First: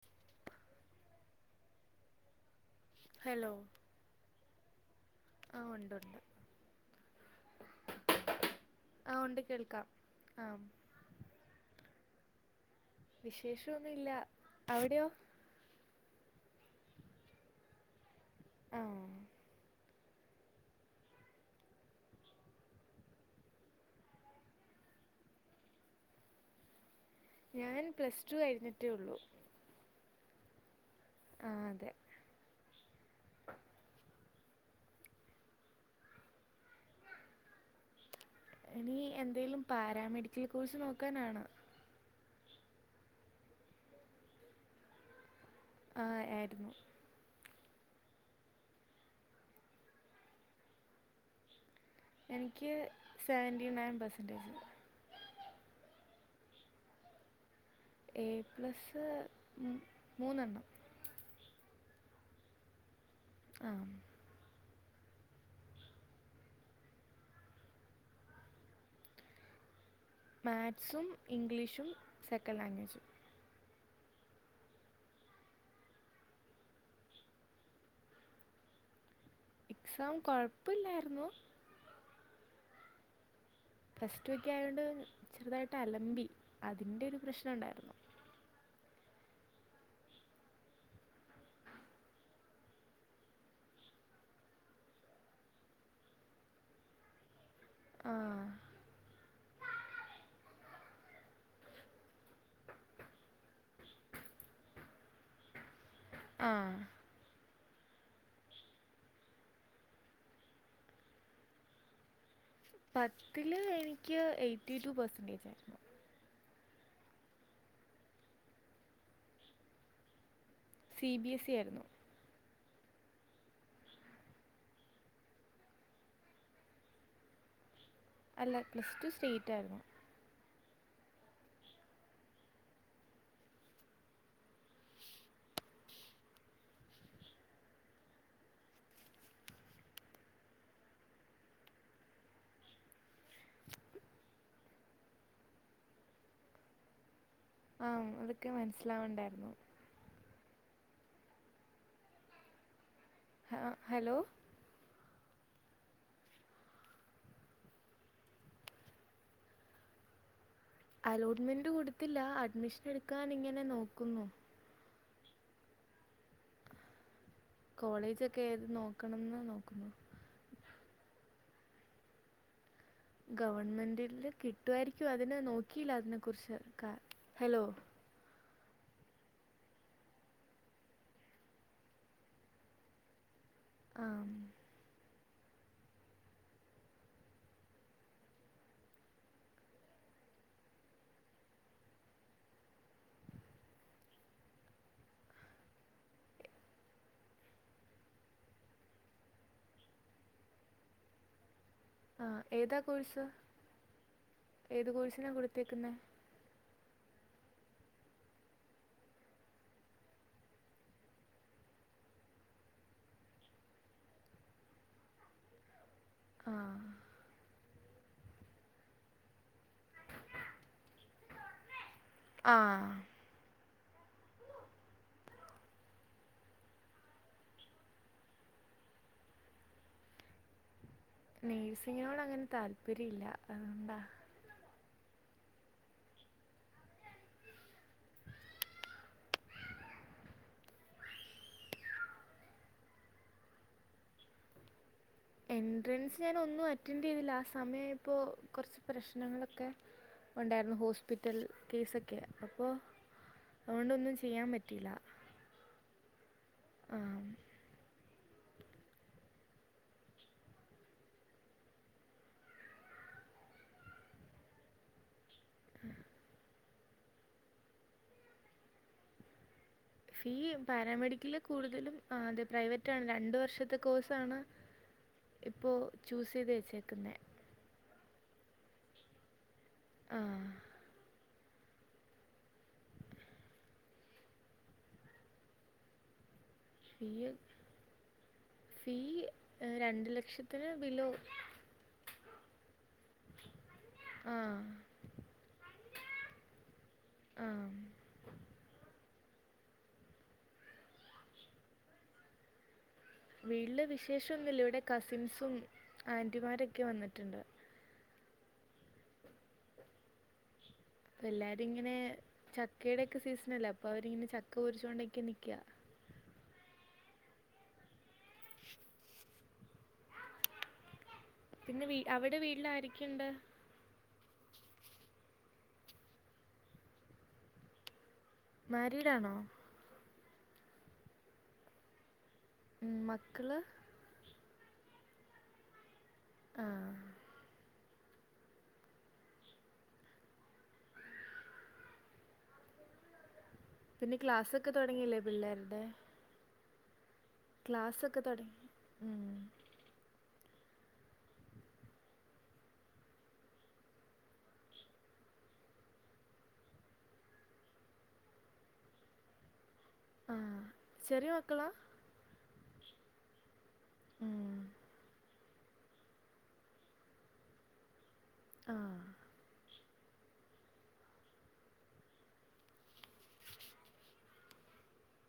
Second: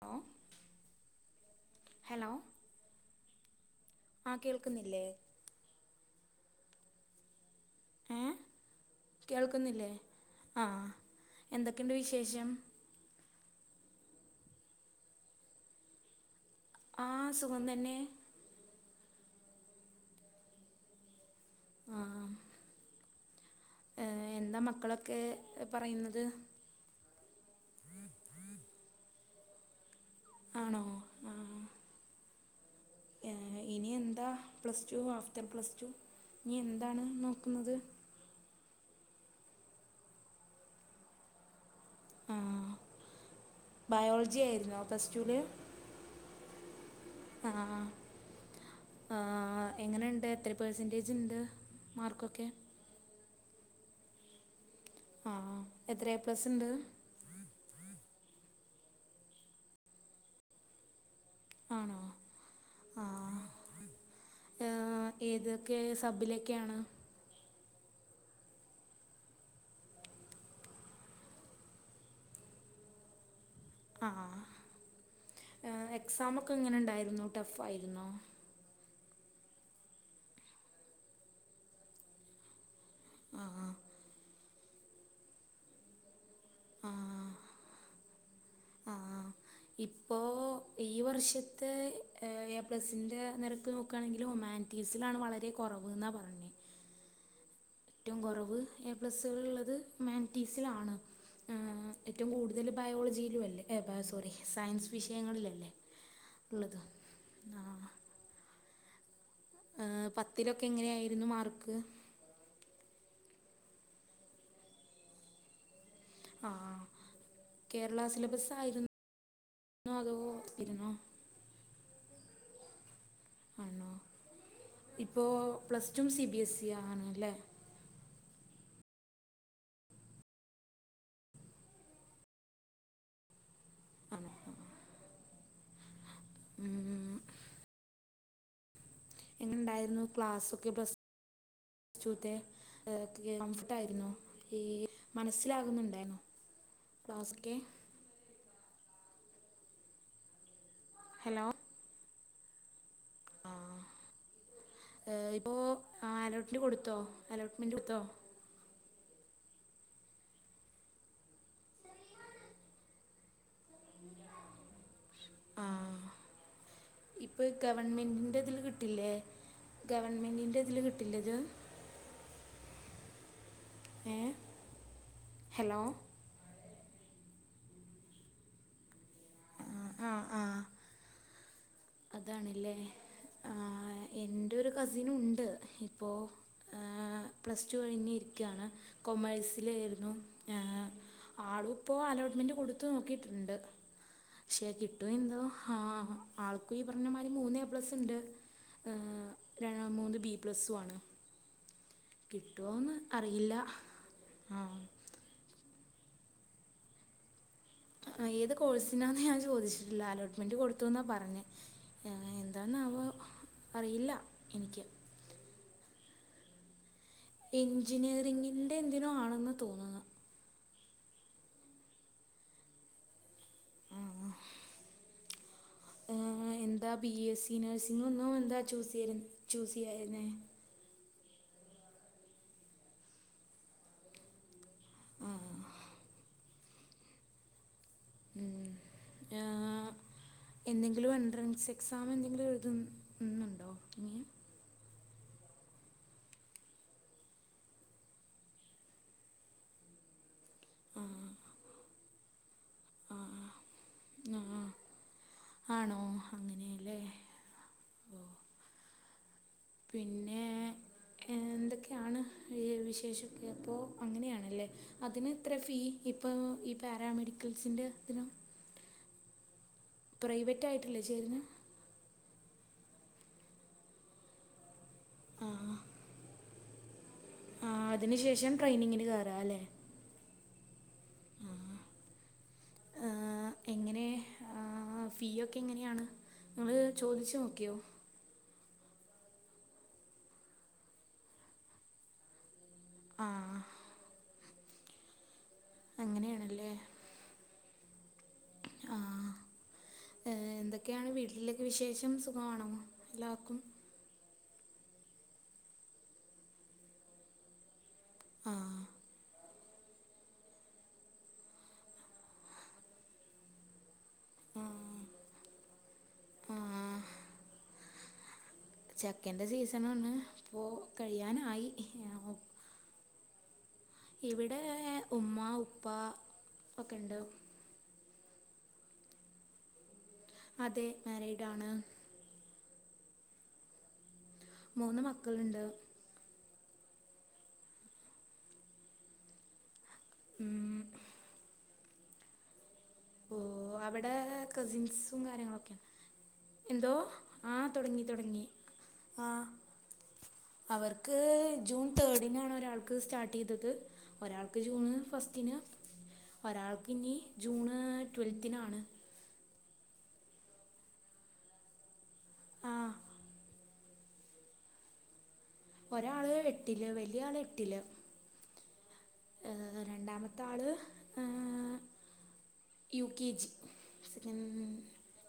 Hello hello hello ആ കേൾക്കുന്നില്ലേ ആഹ് ഉണ്ട് ണ്ട് ഏഹ് ആ ഉണ്ട് കേൾക്കാം കേൾക്കുന്നില്ലേ. ആ ആഹ് എന്തൊക്കെണ്ട് വിശേഷം വിശേഷോന്നുല്ല അവിടെയോ ആഹ് സുഖം തന്നെ ആഹ് ആ ഏ എന്താ മക്കളൊക്കെ പറയുന്നത് ഞാൻ പ്ലസ് ടു കഴിഞ്ഞിട്ടേ ഉള്ളൂ ആണോ ആ... ഇനി എന്താ plus two after plus two നി എന്താണ് നോക്കുന്നത് ഇനി എന്തേലും പാരാമെഡിക്കൽ കോഴ്സ് നോക്കാനാണ് ആഹ് ബയോളജി ആയിരുന്നോ പ്ലസ് ടൂല് ഹ് ഏരുന്നു ആഹ് ആ എങ്ങനെണ്ട് എത്ര പെഴ് സെന്റേജ് ണ്ട് എനിക്ക് സെവന്റി ണയൻ പെഴ്സെൻറ്റേജ് ആഹ് എത്ര എപ്ലസ് ണ്ട് എ പ്ലസ്സ് മൂന്നെണ്ണം ആണോ ആഹ് ആഹ് ആഹ് ഏതൊക്കെ സബിലൊക്കെയാണ് മാത്സും ഇംഗ്ലീഷും സെക്കൻഡ് ലാംഗ്വേജ് ആഹ് എക്സാം ഒക്കെ എങ്ങനെണ്ടായിന്ന ടഫ് ആയിര്ന്നോ എക്സാം കൊഴപ്പില്ലായിരുന്നു ആഹ് ആഹ് ഫസ്റ്റ് ക്കെ ആയതുകൊണ്ട് ചെറുതായിട്ട് അലമ്പി അതിൻ്റെ ഒരു പ്രശ്നം ഉണ്ടായിരുന്നു ആഹ് ആഹ് ഇപ്പോ ഈ വർഷത്തെ എ പ്ലസിന്റെ നിരക്ക് നോക്കുകയാണെങ്കിൽ ഒമാൻ റ്റീസിലാണ് വളരെ കുറവ് എന്നാ പറഞ്ഞത് ഏറ്റവും കുറവ് ആ എ പ്ലസ ഉള്ളത് മാൻറ്റീസിലാണ് ഏറ്റവും കൂടുതൽ ബയോളജിയിലും അല്ലേ സോറി സയൻസ് വിഷയങ്ങളില അല്ലേ ആഹ് ആഹ് പത്തിലൊക്കെ എങ്ങനെയായിരുന്നു മാർക്ക് പത്തില് എനിക്ക് എയ്റ്റി ടു പെർസെന്റേജ ആയിരുന്നു ആഹ് കേരള സിലബസ് ആയിര്ന്നോ അതോ ഇരുന്നോ സി ബി എസ് ഇ ആയിരുന്നു ആണോ ഇപ്പോൾ plus two C B S E ആണ്ല്ലേ അല്ല പ്ലസ് ടു സ്റ്റേറ്റ് ആയിരുന്നു ആഹ് ഉം എങ്ങനെ ഇണ്ടായിരുന്നു ക്ലാസ്സൊക്കെ പ്ലസ് പ്ലസ്ടുത്തെ കംഫർട്ട ആയിര്ന്നോ ഈ മനസ്സിലാകുന്നുണ്ടായിരുന്നുോ ക്ലാസ് കെ ആഹ് അതൊക്കെ മനസ്സിലാവണ്ടായിരുന്നു ഹലോ ഹ ഹലോ ഇപ്പോൊ അലോട്ട്മെന്റ് കൊടുത്തോ അലോട്ട്മെന്റ് കൊടുത്തോ അലോട്ട്മെന്റ് കൊടുത്തില്ല അഡ്മിഷൻ എടുക്കാൻ ഇങ്ങനെ നോക്കുന്നു ആഹ് ഇപ്പൊ ഗവൺമെന്റിന്റെ കോളേജൊക്കെ ഇതില് ഏത് കിട്ടില്ലേ നോക്കണമെന്ന് നോക്കുന്നു ഗവൺമെന്റിന്റെ ഇതില് കിട്ടില്ലത് ഗവൺമെൻറ്റില് ഏഹ് കിട്ടുമായിരിക്കും അതിനെ ഹലോ നോക്കിയില്ല അതിനെക്കുറിച്ച് കാ ഹലോ ആഹ് ആഹ് അതാണല്ലേ ആഹ് ആഹ് എൻ്റെ ഒരു കസിനുണ്ട് അതിനിപ്പോൊ ആഹ് പ്ലസ് ടു കഴിഞ്ഞി ഇരിക്കകയാണ് കൊമേഴ്സിലായിരുന്നു ആഹ് ആളും ഇപ്പോ അലോട്ട്മെന്റ് കൊടുത്ത നോക്കിട്ടുണ്ട് ശേ കിട്ടോ എന്തോ ആഹ് ആൾക്ക ഈ പറഞ്ഞമാതിരി മൂന്ന് എ പ്ലസ് ഉണ്ട് മൂന്ന് ബിപ്ലസും ആണ് ആഹ് ഏതാ കിട്ടുവോന്ന് കോഴ്സ് അറിയില്ല ആഹ് ഏത് കോഴ്സിനാണ് കൊടുത്തേക്കുന്നത് ഏത് കോഴ്സിനാന്ന് ഞാൻ ചോദിച്ചിട്ടില്ല അലോട്ട്മെന്റ് കൊടുത്തുന്നാ പറഞ് ആ എന്താന്നാവം അറിയില്ല എനിയ്ക്ക് ആഹ് എഞ്ചിനീയറിങ്ങിന്റെ എന്തിനോ ആണെന്ന് തോന്ന്ന്ന് ആഹ് ആഹ് ആ എന്താ ബി എസ് സി നഴ്സിംങ്ങൊന്നും എന്താ ചൂസെയ്യാര് ചൂസെയ്യാര്ന്നേ നേഴ്സിങ്ങിനോട് അങ്ങനെ താല്പര്യം ഇല്ല അതുകൊണ്ടാ ആഹ് ഉം [unintelligible] ആ എന്തെങ്കിലും എൻട്രൻസ് എക്സാം എന്തെങ്കിലും എഴതുന്നുണ്ടോ ഇനിയും എൻട്രൻസ് ഞാൻ ഒന്നും അറ്റൻഡ് ചെയ്തില്ല ആ സമയം ആയപ്പോ കൊറച്ച് പ്രശ്നങ്ങളൊക്കെ ഉണ്ടായിരുന്നു ആഹ് ഹോസ്പിറ്റൽ കേസൊക്കെയാ അപ്പോ ആഹ് അതുകൊണ്ടൊന്നും ചെയ്യാൻ ആഹ് പറ്റിയില്ല ആണോ അങ്ങനെ ആഹ് പിന്നെ ഏ എന്തൊക്കെയാണ് ഏ വിശേഷൊക്കേ അപ്പോ അങ്ങനെയാണല്ലേ അതിന് എത്ര ഫീ ഇപ്പൊ ഈ പാരാമെഡിക്കൽസിന്റെ ഇതിന് ഫീ പ്രൈവറ്റ് ആയിട്ടല്ലേ പാരാമെഡിക്കലിൽ ചേരുന്നത് കൂടുതലും ആ അതെ പ്രൈവറ്റ്ആണ് രണ്ട് വർഷത്തെ കോഴ്സാണ് ആ ഇപ്പോ ചൂസ് ചെയ്ത് വച്ചേക്കുന്നേ അതിനു ശേഷം ട്രെയിനിങ്ങിന് കേറാം അല്ലേ ആഹ് എങ്ങനെ ആ ഫീ ഒക്കെ എങ്ങനെയാണ് നിങ്ങള് ഫീ ചോദിച്ചു നോക്കിയോ ഫീ രണ്ടു ലക്ഷത്തിന് ബിലോ ആ ആ അങ്ങനെയാണല്ലേ ആഹ് ആഹ് ഏ എന്തൊക്കെയാണ് വീട്ടിലേ ക്കേ വിശേഷം സുഖമാണോ? എല്ലാവർക്കും വീട്ട്ല് വിശേഷം ഒന്നുമില്ല ഇവിടെ കസിൻസും ആന്റിമാരൊക്കെ വന്നിട്ടുണ്ട് ആഹ് അപ്പ എല്ലാരും ഇങ്ങനെ ചക്കയുടെക്കെ സീസണല്ലേ അപ്പൊ അവരിങ്ങനെ ചക്ക ആ പൊരിച്ചുകൊണ്ടക്കെ നിക്ക്യാ ആ [inaudible] ചക്കന്റെ സീസണാണ് ഇപ്പോ കഴിയാന പിന്നെ വീ അവ്ടെ വീട്ട്ല് ആരെ ക്കേണ്ട്? ഇവ്ടെ ഉമ്മ ഉപ്പ ഒക്കെണ്ട്. മാരീട് ആണോ? അതെ മാരീഡ് ആണ്. ഉം മക്കള്? മൂന്ന് മക്കള്ണ്ട്. ആഹ് ഉം ഓ അവിടെ പിന്നെ ക്ലാസ്സൊക്കെ തുടങ്ങിയില്ലേ കസിൻസും കാര്യങ്ങളൊക്കെയാണ് പിള്ളേരുടെ എന്തോ ആ തൊടങ്ങി ക്ലാസ്സൊക്കെ തൊടങ്ങി തുടങ്ങി ഉം ആ അവർക്ക് ജൂൺ തേർഡ്നാണ് ഒരാൾക്ക് സ്റ്റാർട്ടെയ്തത്. ഒരാൾക്ക് ജൂണ് ഫസ്റ്റിന് ഒരാൾക്ക് ഇനി ജൂണ് ട്യൂവൽത്തിനാണ് ആഹ് ചെറിയ മക്കളാ ആ ഉം ഒരാള് എട്ടില് വല്യ ആള് എട്ടില്. ആഹ് രണ്ടാമത്തെ ആള് ആഹ് യു കെ ജി ഉം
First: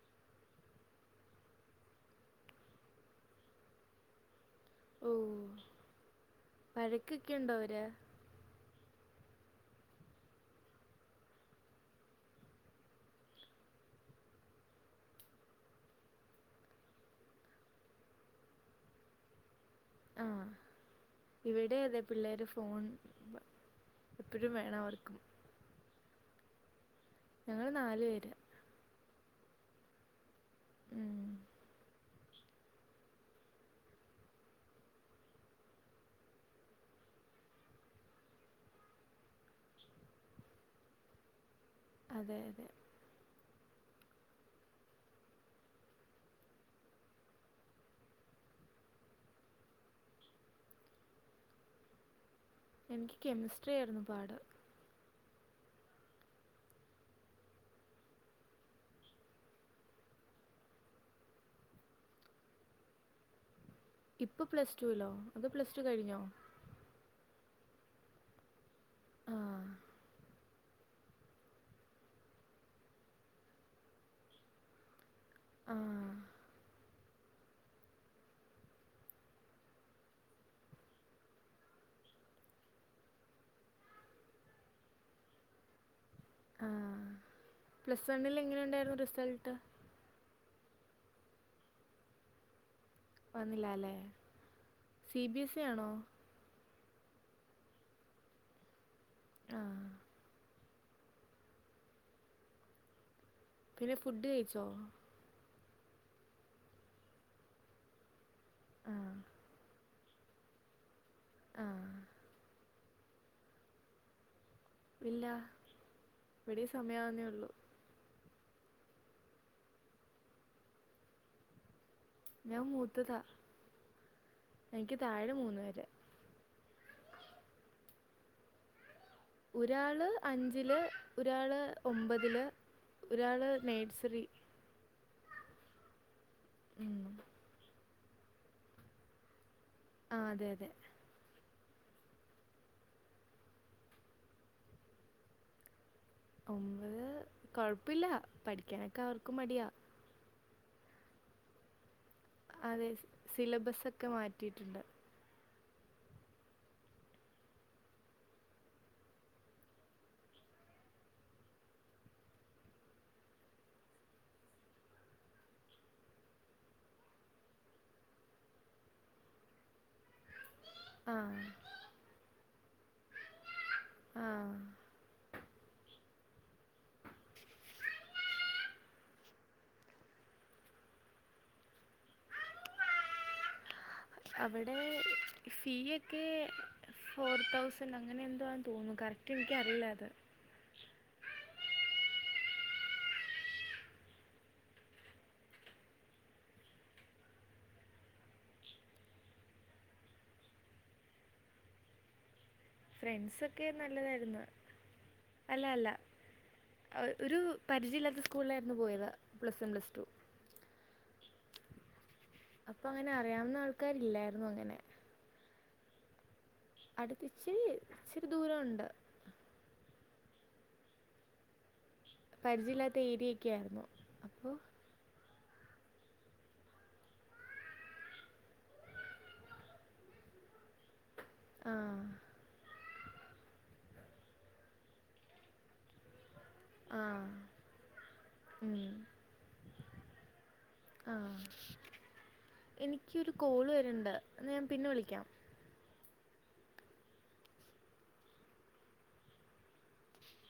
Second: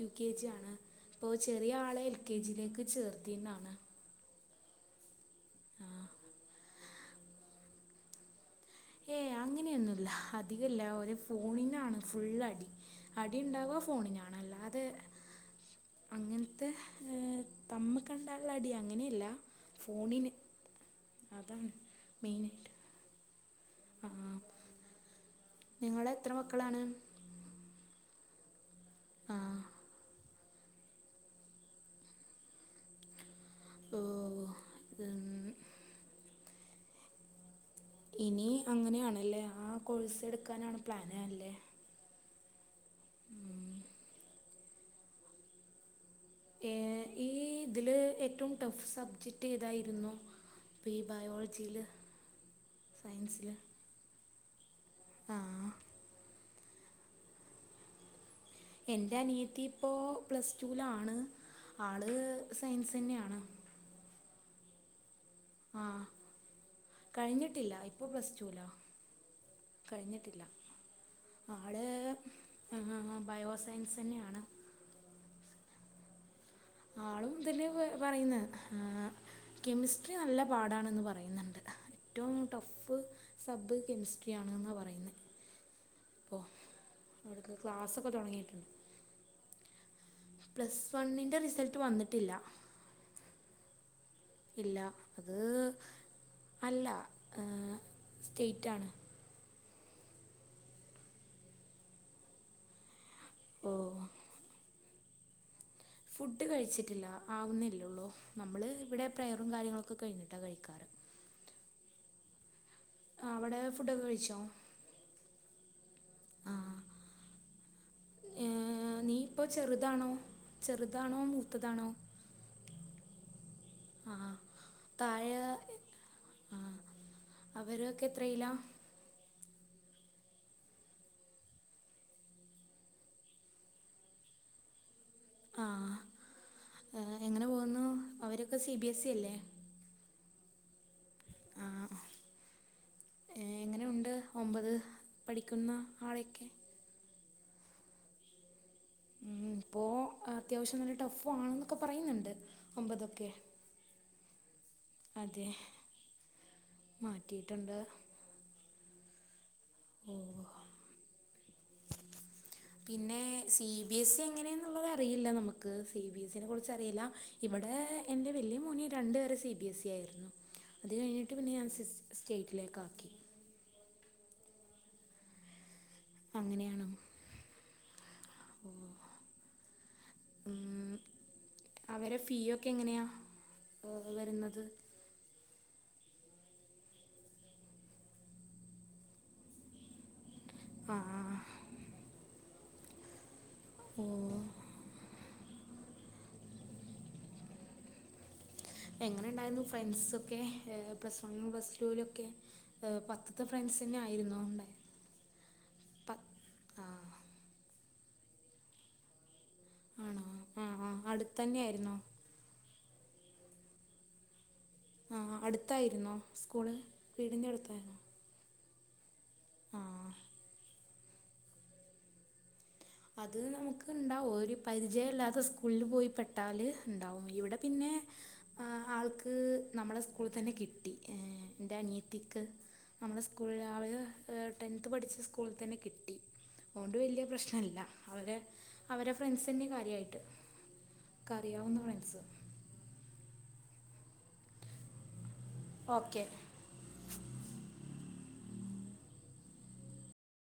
യു കെ ജി ആണ് അപ്പോൾ ചെറിയ ആളെ എൽ കെ ജിയിലേക്ക് ചേർത്തിന്നാണ്. ഓ ആ വഴക്കൊക്കെ ഉണ്ടോ അവര്? ഏഹ് അങ്ങനെയൊന്നുമല്ല അധികല്ല ഒരു ഫോണിനാണ് ഫുൾ അടിക്ട് അടി ഇണ്ടാവ ഫോണിനാണ് അല്ലാതെ അങ്ങനത്തെ ഏ തമ്മി കണ്ടാലുള്ള അടി അങ്ങനെയല്ല. ഫോണിന് ആഹ് അതാണ് ഇവിടെ അതെ പിള്ളേര് മെയിനായിട്ട് ഫോൺ എപ്പോഴും വേണം അവർക്ക് നിങ്ങള എത്ര മക്കളാണ്. ഞങ്ങള് നാലു പേര്. ആഹ് ഉം ഓ ഉം ഇനി അങ്ങനെയാണല്ലേ ആ കോഴ്സ എടുക്കാനാണ് പ്ലാൻ അല്ലേ? അതെ അതെ ഏ ഈ ഇതില് ഏറ്റവും ടഫ് സബ്ജക്ട് ഏതായിരുന്നു? ഇപ്പൊ ഈ ബയോളജിയില്. എനിക്ക് കെമിസ്ട്രി ആയിരുന്നു പാട്. ആഹ് എന്റെറെ അനിയത്തി ഇപ്പോൾ പ്ലസ് ടു ലാണ് ആള് സയൻസ് തന്നെയാണ്. ഇപ്പൊ പ്ലസ് ടു ല്ലോ അതോ പ്ലസ്്ടു ആ കഴിഞ്ഞോ? കഴിഞ്ഞിട്ടില്ല ഇപ്പൊ പ്ലസ് ടു ലാണ് ആ കഴിഞ്ഞിട്ടില്ല ആള് ഏ ബയോസയൻസ് തന്നെയാണ് ആഹ് ആളും ഇത് തന്നെയ പറയുന്ന ആഹ് കെമിസ്ട്രി നല്ല പാടാണന്ന് പറയുന്നുണ്ട് ഏറ്റവും ടഫ് സബ് കെമിസ്ട്രി ആണെന്ന പറയുന്ന അപ്പോ ആ അവിടക്ക് പ്ലസ് ക്ലാസ്സൊക്കെ വണ്ണിൽ എങ്ങനെ തുടങ്ങിയിട്ടുണ്ട് റിസൾട്ട് പ്ലസ് വണ്ണിന്റെ റിസൾട്ട് വന്നിട്ടില്ല വന്നില്ലാല്ലേ ഇല്ല അത് അല്ല സ്റ്റേറ്റാണ് ആഹ് ഓ പിന്നെ ഫുഡ് കഴിച്ചോ ഫുഡ് കഴിച്ചിട്ടില്ല ആവുന്നല്ലേ ഒള്ളൂ നമ്മള് ആ ഇവിടെ പ്രയറും കാര്യങ്ങളൊക്കെ കഴിഞ്ഞിട്ടാ കഴിക്കാറ് ആഹ് ആഹ് അവിടെ ഫുഡൊക്കെ കഴിച്ചോ ഇല്ല ഇവിടേം ആ സമയാവുന്നേ ഒള്ളൂ ഏഹ് നീ ഇപ്പോ ചെറുതാണോ ചെറുതാണോ മൂത്തതാണോ ഞാൻ മൂത്തതാ ആ എനിക്ക് താഴെ മൂന്ന് പേര് ആഹ് അവരൊക്കെ എത്രയിലാ ഒരാള് അഞ്ചില് ഒരാള് ഒമ്പതില് ഒരാള് നേഴ്സറി ആ ഉം ഏഹ്, എങ്ങനെ പോകുന്നു അവര് ഒക്കെ സി ബി എസ് ഇ അല്ലേ ആഹ് അതെ അതെ എങ്ങനുണ്ട് ഒമ്പത് പഠിക്കുന്ന ആളൊക്കെ ഒമ്പത് കൊഴപ്പില്ല പഠിക്കാനൊക്കെ അവർക്കും മടിയാ ഇപ്പൊ അത്യാവശൃം നല്ല ടഫും ആണെന്നൊക്കെ പറയുന്നുണ്ട് അതെ ഒമ്പതൊക്കെ സിലബസൊക്കെ മാറ്റിട്ടുണ്ട് അതെ മാറ്റിട്ടുണ്ട് ഓഹ് പിന്നെ സി ബി എസ് ഇ എങ്ങനെയാന്നുള്ളത് അറിയില്ല നമുക്ക് സി ബി എസിനെ കുറിച്ച് അറില്ല ഇവിടെ എന്റെ വല്ല്യ മോന് രണ്ട് വരെ സി ബി എസ് ഇ ആയിരുന്നു അത് കഴിഞ്ഞിട്ട് ആഹ് പിന്നെ ഞാൻ സെ സ് സ്റ്റേറ്റിലേക്കാക്കി ആഹ് അങ്ങനെയാണ് ഓഹ് ഉം അവരെ ഫീ ഒക്കെ എങ്ങനെയാ ഏ, വരുന്നത് അവിടെ ഫീ ഒക്കെ ഫോർ തൗസൻ് അങ്ങനെ എന്തോ ആന്ന് തോന്നു കറക്റ്റ് എനിക്കറിയില്ല അത് ആഹ് ആഹ് [inaudible] എങ്ങനെ ഉണ്ടായിരുന്നു ഫ്രണ്ട്സൊക്കെ പ്ലസ് വണ്ണിലും പ്ലസ് ടുവിലും ഒക്കെ പത്ത്ത്തെ ഫ്രണ്ട്സൊക്കെ ഫ്രണ്ട്സ് തന്നെ ആയിരുന്നൊ ഉണ്ടായത് അല്ലല്ല ആ ഒരു പരിചയവില്ലാത്ത സ്കൂളിലായിരുന്നു പോയത് പ്ലസ്സ വൺ പ്ലസ് ടു ആണോ ആഹ് ആഹ് അടുത്തന്നെ ആരുന്നോ അപ്പൊ അങ്ങനെ അറിയാവുന്ന ആൾക്കാരില്ലായിരുന്നു അങ്ങനെ ആഹ് അടുത്തായിരുന്നോ സ്കൂള് വീടിൻ്റെ അടുത്ത്ച്ചിരി അടുത്തായിരുന്നോ ഇച്ചിരി ദൂരം ഒണ്ട് ആ പരിചയമില്ലാത്ത അത് ഏരിയൊക്കെ ആയിരുന്നു നമുക്ക്ണ്ടാവും അപ്പോൾ ഓര് പരിചയല്ലാത്ത സ്കൂള്ല് പോയിപ്പെട്ടാല് ഉണ്ടാവും ഇവിടെ പിന്നെ ആ ആൾക്ക് നമ്മളെ സ്കൂളി തന്നെ കിട്ടി ഏന്റെ ആഹ് അനിയത്തിക്ക് നമ്മളെ സ്കൂളിലാള് ടെൻത് പഠിച്ച സ്കൂള് തന്നെ കിട്ടി അതുകൊണ്ട് വലൃ ആഹ് പ്രശ്നല്ല അവലെ ഉം അവരെ ഫ്രണ്ട്സന്നെ കാര്യായിട്ട് ആഹ് ഒക്കറിയാവുന്ന ഫ്രണ്ട്സ് എനിക്കൊരു കോള് വര്ണ്ട് ന്ന ഞാൻ പിന്നെ വിളിക്കാം. ഓക്കെ